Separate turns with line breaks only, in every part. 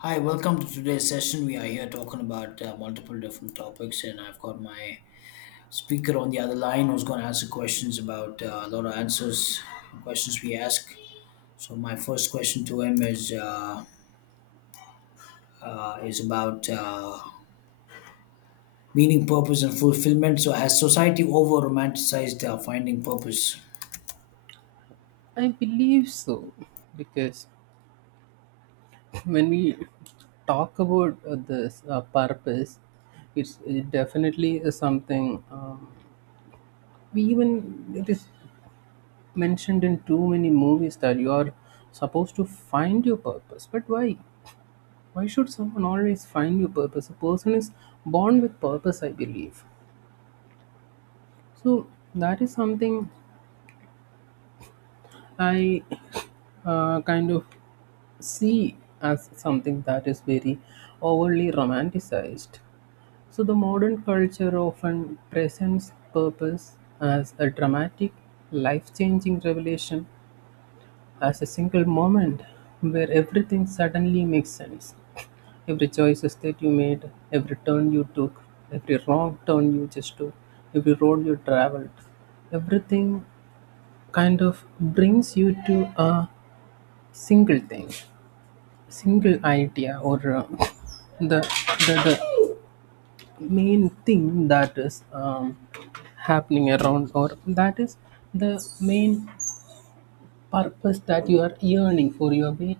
Hi, welcome to today's session. We are here talking about multiple different topics, and I've got my speaker on the other line who's going to answer questions about a lot of answers, questions we ask. So my first question to him is about meaning, purpose, and fulfillment. So has society over romanticized finding purpose?
I believe so because when we talk about this purpose, it definitely is something we even it is mentioned in too many movies that you are supposed to find your purpose. But why? Why should someone always find your purpose? A person is born with purpose, I believe. So that is something I kind of see as something that is very overly romanticized. So the modern culture often presents purpose as a dramatic, life-changing revelation, as a single moment where everything suddenly makes sense. Every choices that you made, every turn you took, every wrong turn you just took, every road you traveled, everything kind of brings you to a single thing, single idea or the, the main thing that is happening around or that is the main purpose that you are yearning for, your waiting,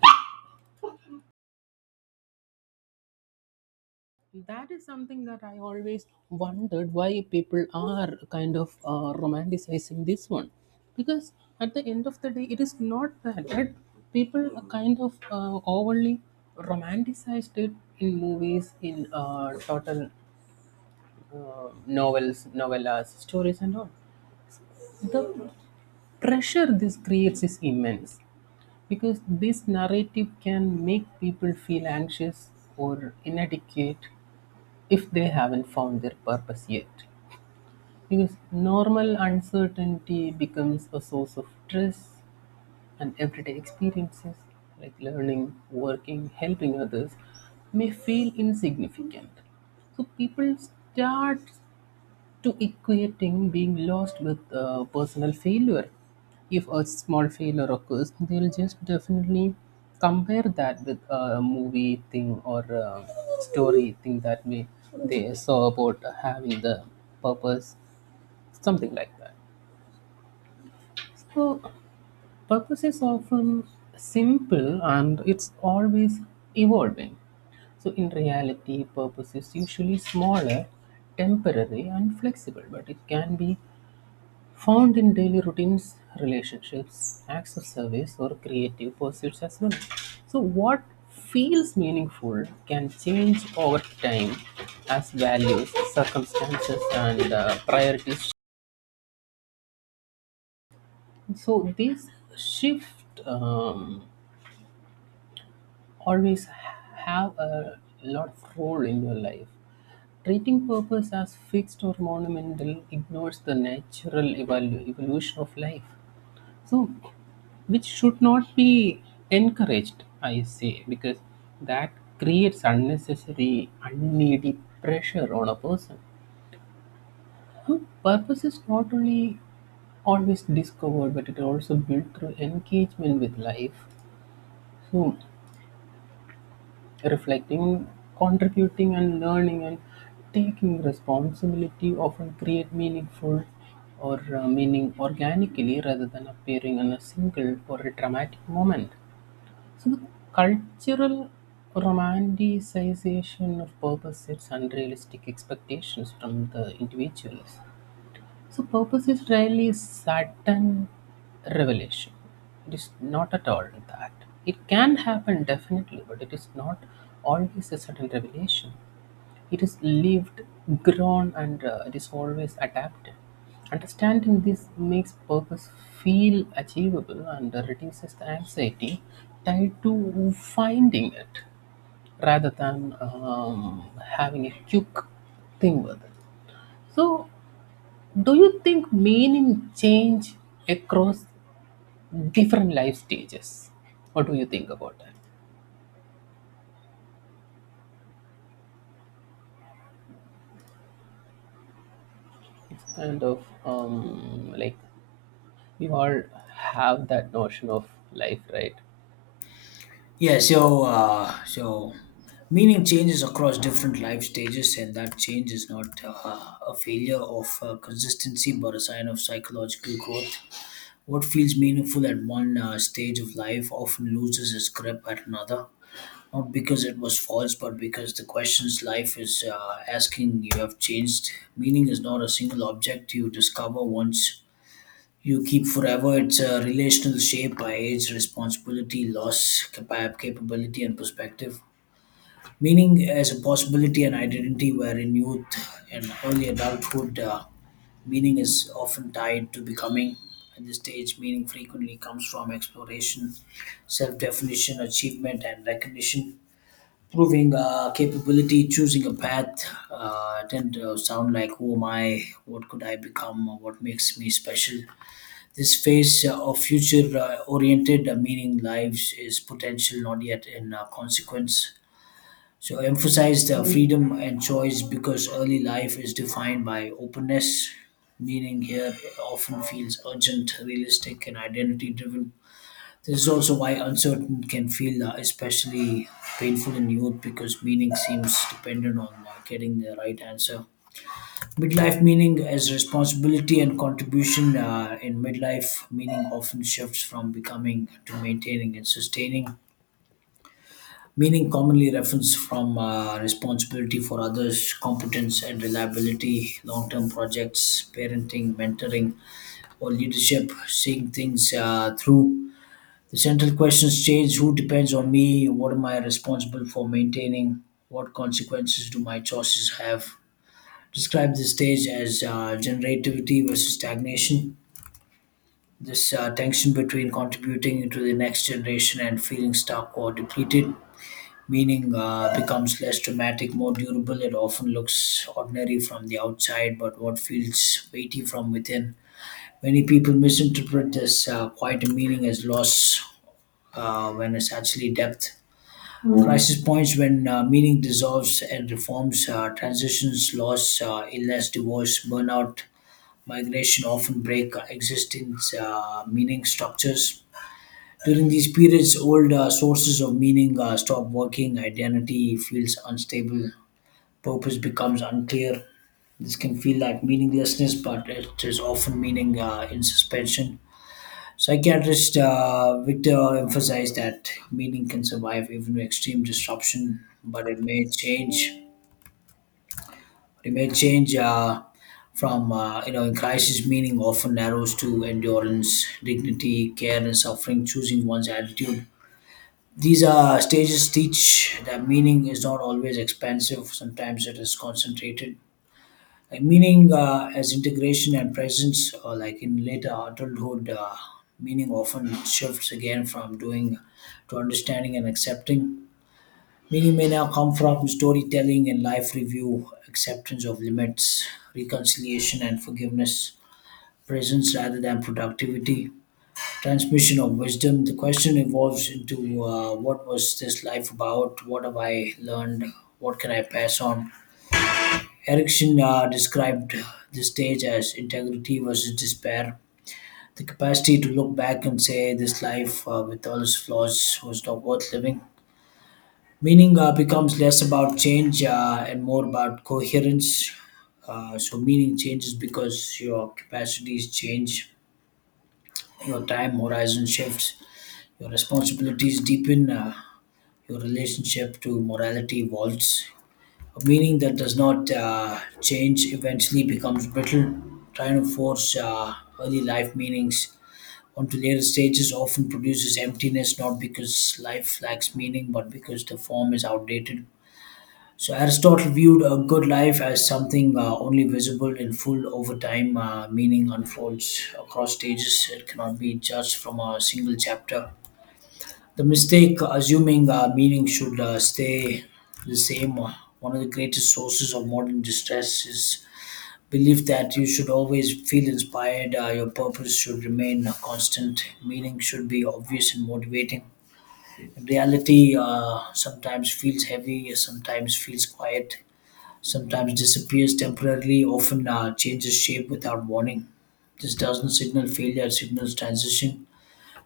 that is something that I always wondered why people are kind of romanticizing this one. Because at the end of the day, it is not that, right? People are kind of overly romanticized it in movies, in total novels, novellas, stories, and all. The pressure this creates is immense because this narrative can make people feel anxious or inadequate if they haven't found their purpose yet. Because normal uncertainty becomes a source of stress, and everyday experiences like learning, working, helping others may feel insignificant. So people start to equating being lost with personal failure. If a small failure occurs, they'll just definitely compare that with a movie thing or a story thing that we they saw about having the purpose, something like that. So purpose is often simple and it's always evolving. So, in reality, purpose is usually smaller, temporary, and flexible, but it can be found in daily routines, relationships, acts of service, or creative pursuits as well. So, what feels meaningful can change over time as values, circumstances, and priorities. So these shift always have a lot of role in your life. Treating purpose as fixed or monumental ignores the natural evolution of life. So, which should not be encouraged, I say, because that creates unnecessary, unneeded pressure on a person. Huh? Purpose is not only always discovered, but it also built through engagement with life. So, reflecting, contributing, and learning and taking responsibility often create meaningful or meaning organically rather than appearing in a single or a dramatic moment. So the cultural romanticization of purpose sets unrealistic expectations from the individuals. So purpose is rarely a sudden revelation. It is not at all that. It can happen definitely, but it is not always a sudden revelation. It is lived, grown, and it is always adapted. Understanding this makes purpose feel achievable and reduces the anxiety tied to finding it rather than having a quick thing with it. So, do you think meaning change across different life stages? What do you think about that? It's kind of like we all have that notion of life, right?
So meaning changes across different life stages, and that change is not a failure of consistency, but a sign of psychological growth. What feels meaningful at one stage of life often loses its grip at another, not because it was false, but because the questions life is asking you have changed. Meaning is not a single object you discover once you keep forever. It's a relational shape by age, responsibility, loss, capability, and perspective. Meaning as a possibility and identity, where in youth and early adulthood, meaning is often tied to becoming. At this stage, meaning frequently comes from exploration, self definition, achievement, and recognition. Proving capability, choosing a path, tend to sound like who am I, what could I become, what makes me special. This phase of future oriented meaning lives is potential not yet in consequence. So emphasize the freedom and choice because early life is defined by openness. Meaning here often feels urgent, realistic, and identity driven. This is also why uncertain can feel especially painful in youth because meaning seems dependent on getting the right answer. Midlife meaning as responsibility and contribution, in midlife meaning often shifts from becoming to maintaining and sustaining. Meaning commonly reference from responsibility for others, competence and reliability, long-term projects, parenting, mentoring, or leadership, seeing things through. The central questions change: Who depends on me? What am I responsible for maintaining? What consequences do my choices have? Describe this stage as generativity versus stagnation. This tension between contributing to the next generation and feeling stuck or depleted, meaning becomes less dramatic, more durable. It often looks ordinary from the outside, but what feels weighty from within. Many people misinterpret this quite a meaning as loss when it's actually depth. Crisis points when meaning dissolves and reforms, transitions, loss, illness, divorce, burnout, migration often break existing meaning structures. During these periods, old sources of meaning stop working, identity feels unstable, purpose becomes unclear. This can feel like meaninglessness, but it is often meaning in suspension. Psychiatrist Victor emphasized that meaning can survive even with extreme disruption, but it may change. It may change from you know, in crisis meaning often narrows to endurance, dignity, care, and suffering. Choosing one's attitude. These are stages teach that meaning is not always expansive. Sometimes it is concentrated. Like meaning as integration and presence, or like in later adulthood, meaning often shifts again from doing to understanding and accepting. Minimina come from storytelling and life review, acceptance of limits, reconciliation and forgiveness, presence rather than productivity, transmission of wisdom. The question evolves into what was this life about? What have I learned? What can I pass on? Erickson described this stage as integrity versus despair. The capacity to look back and say this life, with all its flaws, was not worth living. Meaning becomes less about change and more about coherence. So, meaning changes because your capacities change, your time horizon shifts, your responsibilities deepen, your relationship to morality evolves. A meaning that does not change eventually becomes brittle. Trying to force early life meanings onto later stages often produces emptiness, not because life lacks meaning, but because the form is outdated. So Aristotle viewed a good life as something only visible in full over time, meaning unfolds across stages. It cannot be judged from a single chapter. The mistake assuming meaning should stay the same. One of the greatest sources of modern distress is belief that you should always feel inspired. Your purpose should remain constant. Meaning should be obvious and motivating. Reality sometimes feels heavy, sometimes feels quiet, sometimes disappears temporarily, often changes shape without warning. This doesn't signal failure, it signals transition.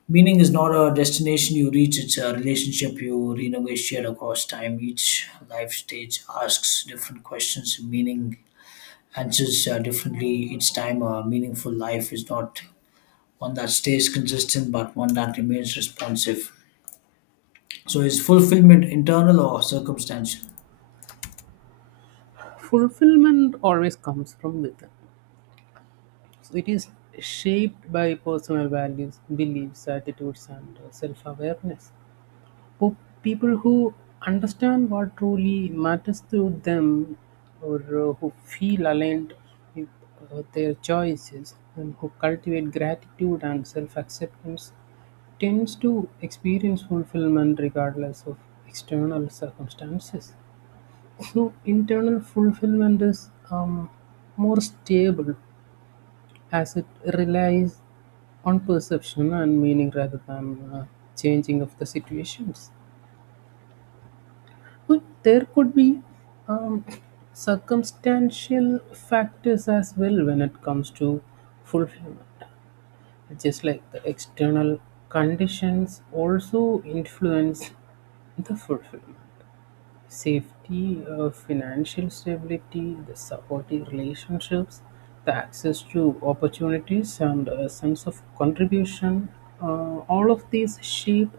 Meaning is not a destination you reach, it's a relationship you renegotiate across time. Each life stage asks different questions, meaning answers differently. Each time, a meaningful life is not one that stays consistent, but one that remains responsive. So, is fulfillment internal or circumstantial?
Fulfillment always comes from within. So it is shaped by personal values, beliefs, attitudes, and self awareness. People who understand what truly matters to them or who feel aligned with their choices and who cultivate gratitude and self acceptance tends to experience fulfillment regardless of external circumstances. So internal fulfillment is more stable as it relies on perception and meaning rather than changing of the situations. But there could be um, circumstantial factors as well when it comes to fulfillment. Just like the external conditions also influence the fulfillment. Safety, financial stability, the supportive relationships, the access to opportunities, and a sense of contribution, all of these shape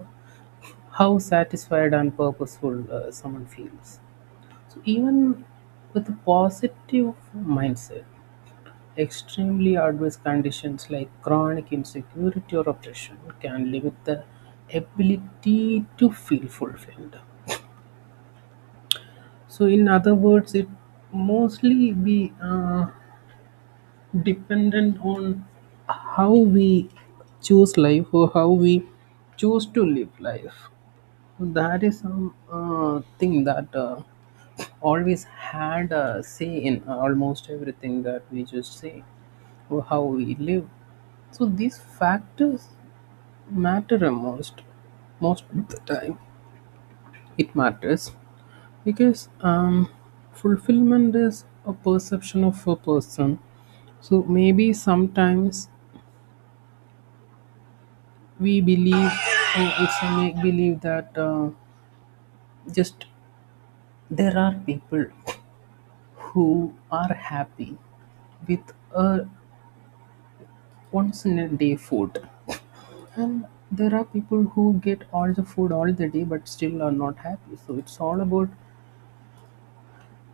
how satisfied and purposeful someone feels. So, even with a positive mindset, extremely adverse conditions like chronic insecurity or oppression can limit the ability to feel fulfilled. So, in other words, it mostly be dependent on how we choose life or how we choose to live life. So, that is some thing that always had a say in almost everything that we just say or how we live. So these factors matter most, most of the time. It matters because fulfillment is a perception of a person. So maybe sometimes we believe, or it's a make believe that just there are people who are happy with a once in a day food. And there are people who get all the food all the day but still are not happy. So it's all about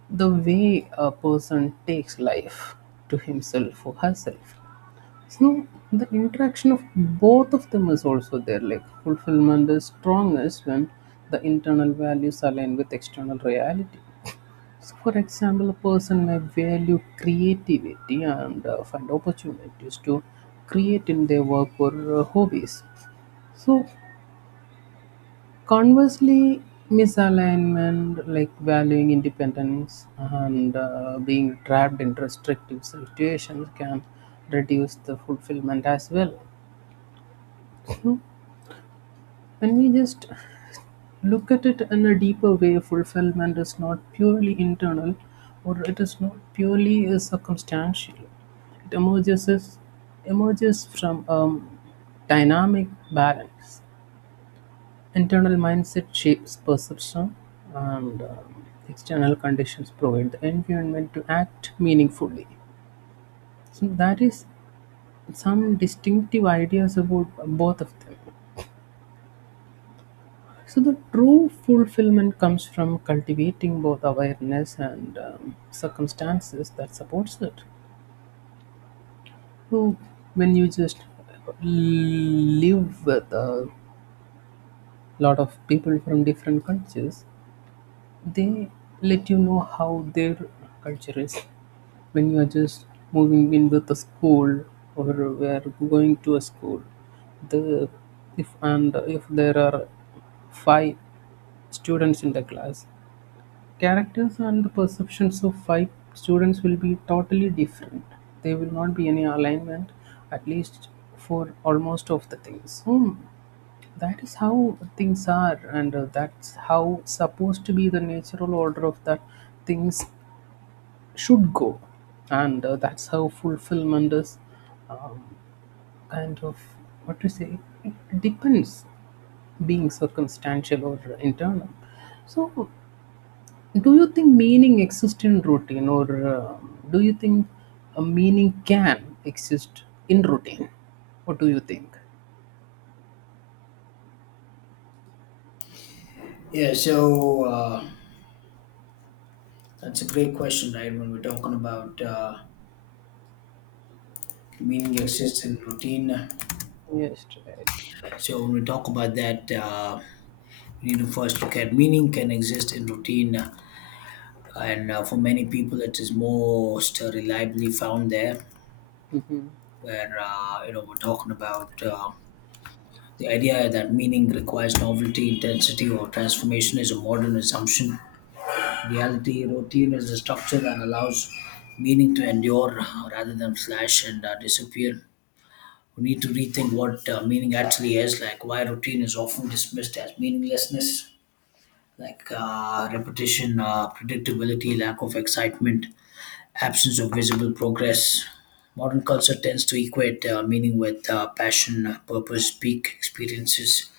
the way a person takes life to himself or herself. So the interaction of both of them is also there. Like fulfillment is strongest when the internal values align with external reality. So, for example, a person may value creativity and find opportunities to create in their work or hobbies. So, conversely, misalignment like valuing independence and being trapped in restrictive situations can reduce the fulfillment as well. So, when we just look at it in a deeper way, fulfillment is not purely internal or it is not purely circumstantial. It emerges from dynamic balance. Internal mindset shapes perception, and external conditions provide the environment to act meaningfully. So, that is some distinctive ideas about both of them. So the true fulfillment comes from cultivating both awareness and circumstances that supports it. So when you just live with a lot of people from different cultures, they let you know how their culture is. When you are just moving in with a school or we are going to a school, the, if and if there are five students in the class, characters and the perceptions of five students will be totally different. There will not be any alignment, at least for almost of the things. Hmm, that is how things are, and that's how supposed to be the natural order of that things should go, and that's how fulfillment is um, kind of, what to say, it depends, being circumstantial or internal. So, do you think meaning exists in routine, or do you think a meaning can exist in routine? What do you think?
Yeah, so. Uh, That's a great question, right? When we're talking about meaning exists in routine,
Yes, right.
so when we talk about that, we need to first look at meaning can exist in routine, and for many people, it is most reliably found there. Where you know, we're talking about the idea that meaning requires novelty, intensity, or transformation is a modern assumption. In reality, routine is a structure that allows meaning to endure rather than flash and disappear. We need to rethink what meaning actually is, like why routine is often dismissed as meaninglessness, like repetition, predictability, lack of excitement, absence of visible progress. Modern culture tends to equate meaning with passion, purpose, peak experiences,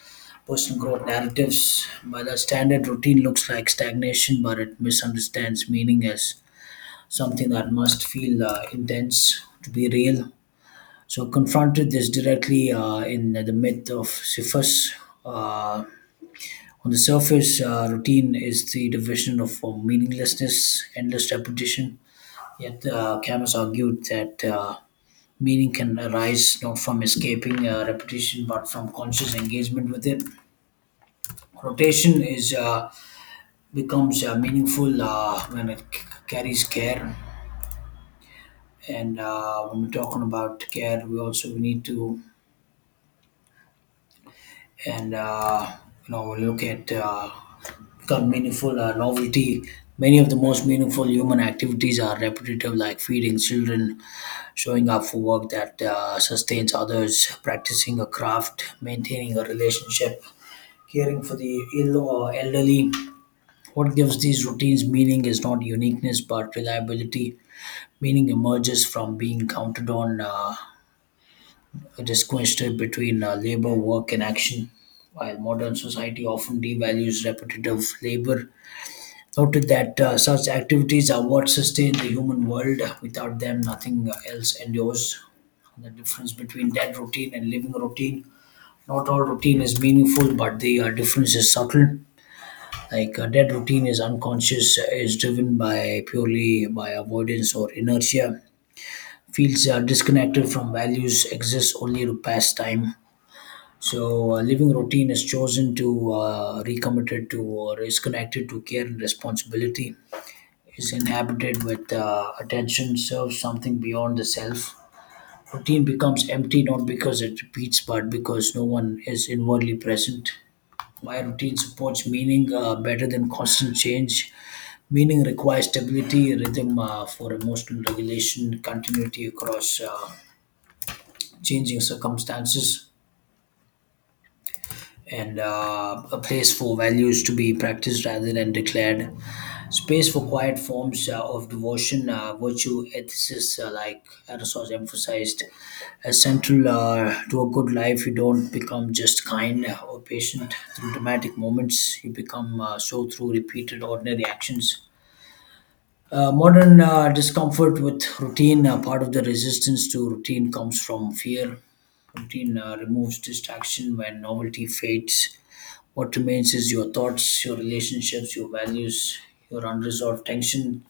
personal growth narratives. By that standard routine looks like stagnation, but it misunderstands meaning as something that must feel intense to be real. So confronted this directly in the myth of Sisyphus. Uh, on the surface, routine is the division of meaninglessness, endless repetition. Yet Camus argued that meaning can arise not from escaping repetition, but from conscious engagement with it. Rotation is becomes meaningful when it carries care. And when we're talking about care, we also we need to and you know, look at become meaningful novelty. Many of the most meaningful human activities are repetitive, like feeding children, showing up for work that sustains others, practicing a craft, maintaining a relationship, caring for the ill or elderly. What gives these routines meaning is not uniqueness but reliability. Meaning emerges from being counted on. Distinguished between labor, work, and action. While modern society often devalues repetitive labor, noted that such activities are what sustain the human world. Without them, nothing else endures. The difference between dead routine and living routine. Not all routine is meaningful, but the difference is subtle. Like dead routine is unconscious, is driven by purely by avoidance or inertia. Feels disconnected from values, exists only to pass time. So, living routine is chosen to recommitted to or is connected to care and responsibility, is inhabited with attention, serves something beyond the self. Routine becomes empty not because it repeats, but because no one is inwardly present. My routine supports meaning better than constant change. Meaning requires stability, rhythm for emotional regulation, continuity across changing circumstances, and a place for values to be practiced rather than declared, space for quiet forms of devotion, virtue, ethicists, like Aristotle emphasized, as central to a good life. You don't become just kind or patient through dramatic moments, you become so through repeated ordinary actions. Modern discomfort with routine, part of the resistance to routine comes from fear. Routine removes distraction when novelty fades. What remains is your thoughts, your relationships, your values, your unresolved tension.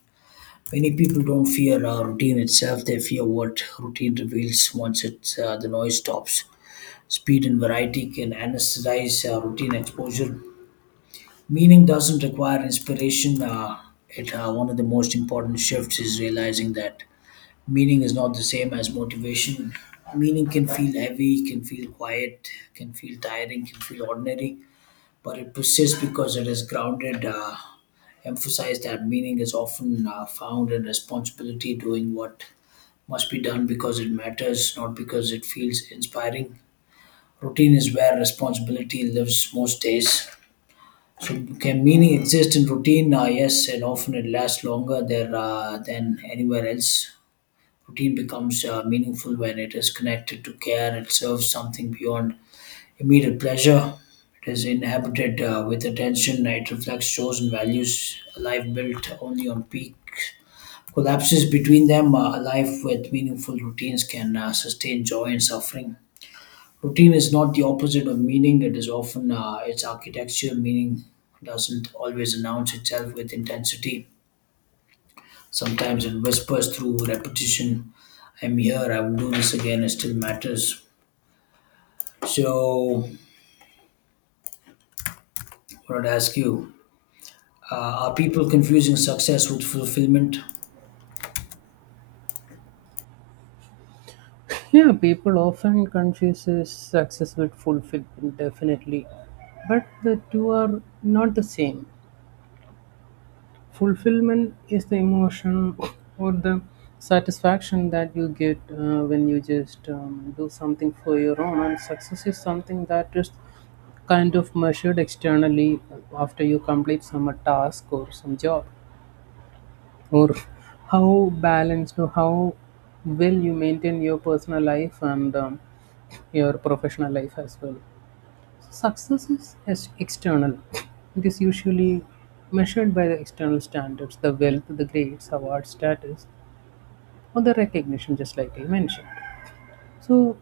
Many people don't fear routine itself, they fear what routine reveals once the noise stops. Speed and variety can anesthetize routine exposure. Meaning doesn't require inspiration. One of the most important shifts is realizing that meaning is not the same as motivation. Meaning can feel heavy, can feel quiet, can feel tiring, can feel ordinary, but it persists because it is grounded. Emphasized that meaning is often found in responsibility, doing what must be done because it matters, not because it feels inspiring. Routine is where responsibility lives most days. So, can meaning exist in routine? Yes, and often it lasts longer there than anywhere else. Routine becomes meaningful when it is connected to care, it serves something beyond immediate pleasure. It is inhabited with attention. It reflects chosen values. A life built only on peak collapses between them. A life with meaningful routines can sustain joy and suffering. Routine is not the opposite of meaning. It is often its architecture. Meaning doesn't always announce itself with intensity. Sometimes it whispers through repetition. I'm here. I will do this again. It still matters. So, I want to ask you. Are people confusing success with fulfillment?
Yeah, people often confuses success with fulfillment, definitely, but the two are not the same. Fulfillment is the emotion or the satisfaction that you get when you just do something for your own, and success is something that is kind of measured externally after you complete some a task or some job, or how balanced or how well you maintain your personal life and your professional life as well. Success is external. It is usually measured by the external standards, the wealth, the grades, award status, or the recognition, just like I mentioned. So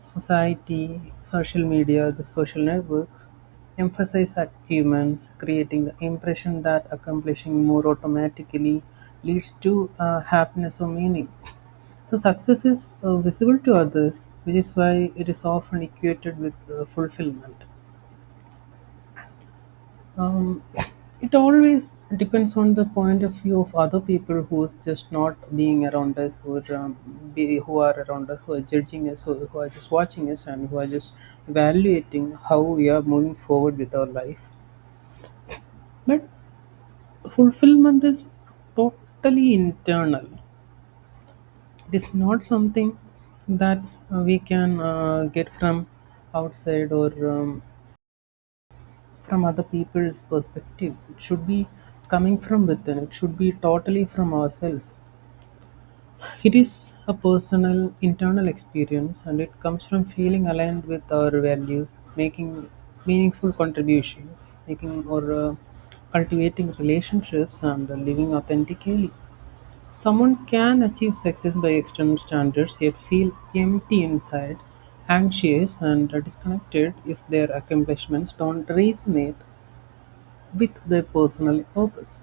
society, social media, the social networks emphasize achievements, creating the impression that accomplishing more automatically leads to happiness or meaning. So, success is visible to others, which is why it is often equated with fulfillment. Um, it always depends on the point of view of other people who's just not being around us, or who are around us, who are judging us, who are just watching us and who are just evaluating how we are moving forward with our life. But fulfillment is totally internal. It is not something that we can get from outside, or from other people's perspectives. It should be coming from within, it should be totally from ourselves. It is a personal, internal experience and it comes from feeling aligned with our values, making meaningful contributions, making or cultivating relationships, and living authentically. Someone can achieve success by external standards yet feel empty inside, anxious, and disconnected if their accomplishments don't resonate with their personal purpose.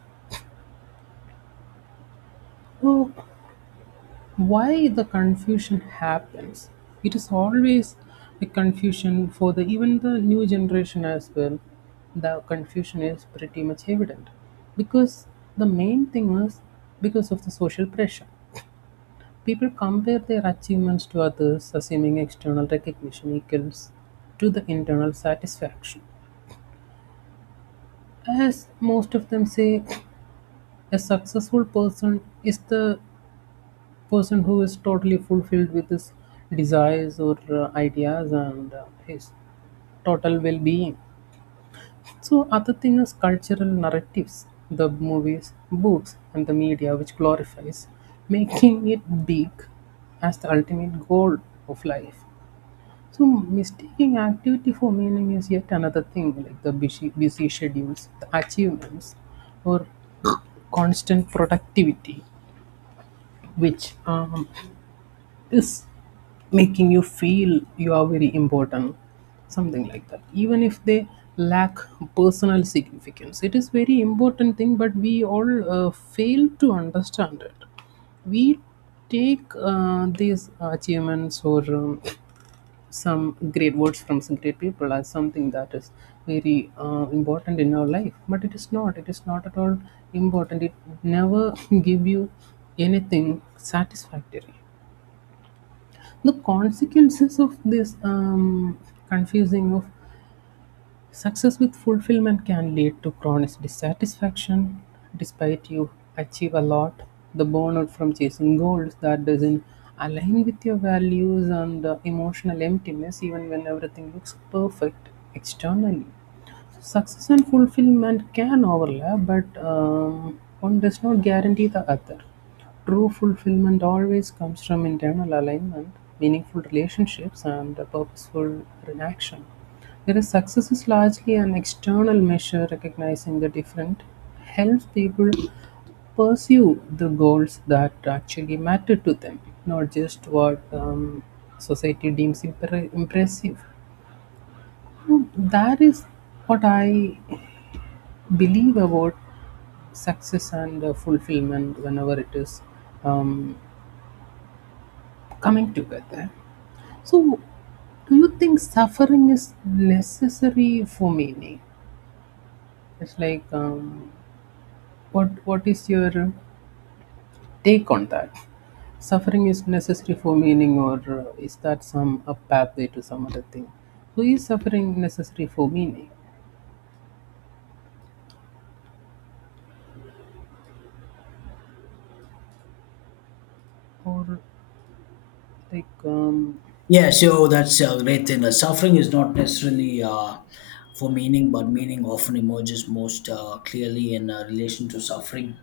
So, why the confusion happens? It is always a confusion for the even the new generation as well. The confusion is pretty much evident because the main thing is because of the social pressure. People compare their achievements to others, assuming external recognition equals to the internal satisfaction. As most of them say, a successful person is the person who is totally fulfilled with his desires or ideas and his total well-being. So other thing is cultural narratives, the movies, books, and the media which glorifies making it big as the ultimate goal of life. So mistaking activity for meaning is yet another thing, like the busy, busy schedules, the achievements or constant productivity, which is making you feel you are very important, something like that, even if they lack personal significance. It is very important thing, but we all fail to understand it. We take these achievements or some great words from some great people as something that is very important in our life, but it is not, it is not at all important. It never give you anything satisfactory. The consequences of this confusing of success with fulfillment can lead to chronic dissatisfaction. Despite you achieve a lot, the burnout from chasing goals that doesn't align with your values and emotional emptiness, even when everything looks perfect externally. Success and fulfillment can overlap, but one does not guarantee the other. True fulfillment always comes from internal alignment, meaningful relationships, and a purposeful action. Whereas success is largely an external measure, recognizing the different, helps people pursue the goals that actually matter to them, not just what society deems impressive. Hmm, that is what I believe about success and fulfillment whenever it is um, coming together. So, do you think suffering is necessary for meaning? It's like, what is your take on that? Suffering is necessary for meaning, or is that some a pathway to some other thing? So, is suffering necessary for meaning, or like
Yeah, so that's a great thing. Suffering is not necessarily for meaning, but meaning often emerges most clearly in relation to suffering,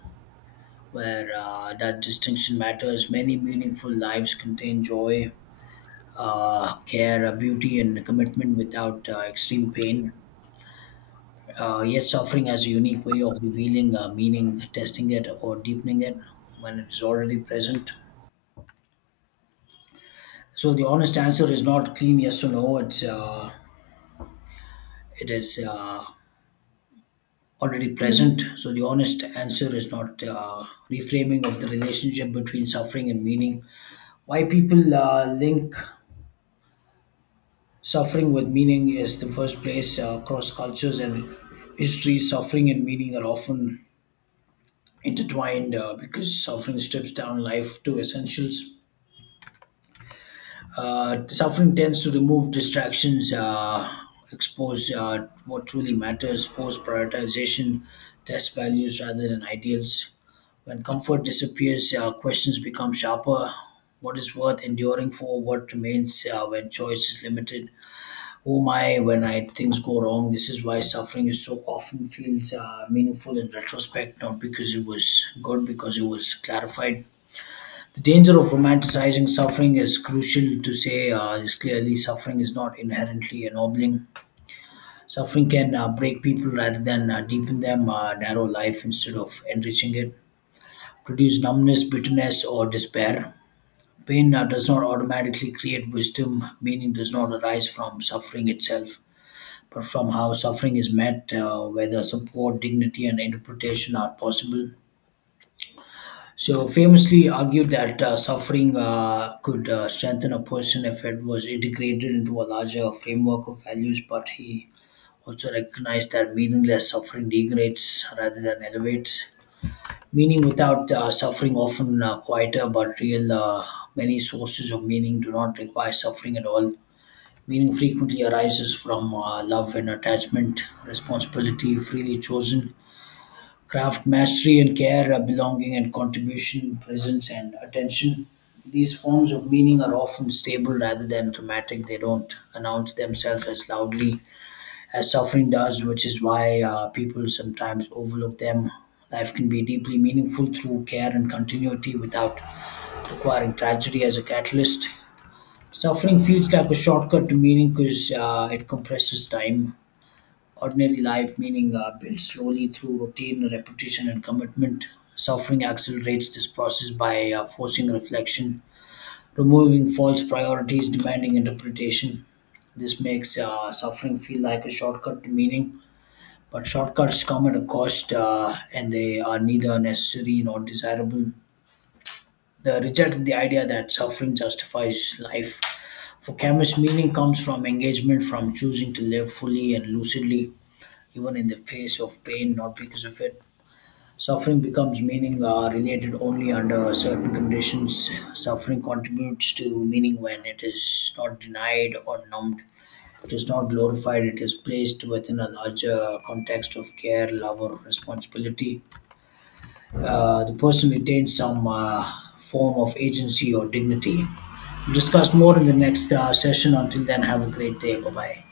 where that distinction matters. Many meaningful lives contain joy, care, beauty, and commitment without extreme pain. Yet, suffering has a unique way of revealing meaning, testing it, or deepening it when it is already present. So the honest answer is not clean yes or no. It is already present. So the honest answer is not reframing of the relationship between suffering and meaning. Why people link suffering with meaning is the first place across cultures and histories. Suffering and meaning are often intertwined because suffering strips down life to essentials. Suffering tends to remove distractions, expose what truly matters, force prioritization, test values rather than ideals. When comfort disappears, questions become sharper. What is worth enduring for? What remains when choice is limited? Who am I when I things go wrong? This is why suffering is so often feels meaningful in retrospect, not because it was good, because it was clarified the danger of romanticizing suffering is crucial to say this clearly. Suffering is not inherently ennobling. Suffering can break people rather than deepen them, narrow life instead of enriching it, produce numbness, bitterness, or despair. Pain does not automatically create wisdom. Meaning does not arise from suffering itself, but from how suffering is met, whether support, dignity, and interpretation are possible. So famously argued that suffering could strengthen a person if it was integrated into a larger framework of values, but he also recognized that meaningless suffering degrades rather than elevates. Meaning without suffering often quieter but real. Many sources of meaning do not require suffering at all. Meaning frequently arises from love and attachment, responsibility, freely chosen craft mastery and care, belonging and contribution, presence and attention. These forms of meaning are often stable rather than dramatic. They don't announce themselves as loudly as suffering does, which is why people sometimes overlook them. Life can be deeply meaningful through care and continuity without requiring tragedy as a catalyst. Suffering feels like a shortcut to meaning because it compresses time ordinary life, meaning built slowly through routine, repetition, and commitment. Suffering accelerates this process by forcing reflection, removing false priorities, demanding interpretation. This makes suffering feel like a shortcut to meaning, but shortcuts come at a cost and they are neither necessary nor desirable. They reject the idea that suffering justifies life. For Camus, meaning comes from engagement, from choosing to live fully and lucidly even in the face of pain, not because of it. Suffering becomes meaning related only under certain conditions. Suffering contributes to meaning when it is not denied or numbed. It is not glorified, it is placed within a larger context of care, love, or responsibility. The person retains some form of agency or dignity. We'll discuss more in the next session. Until then, have a great day. Bye bye.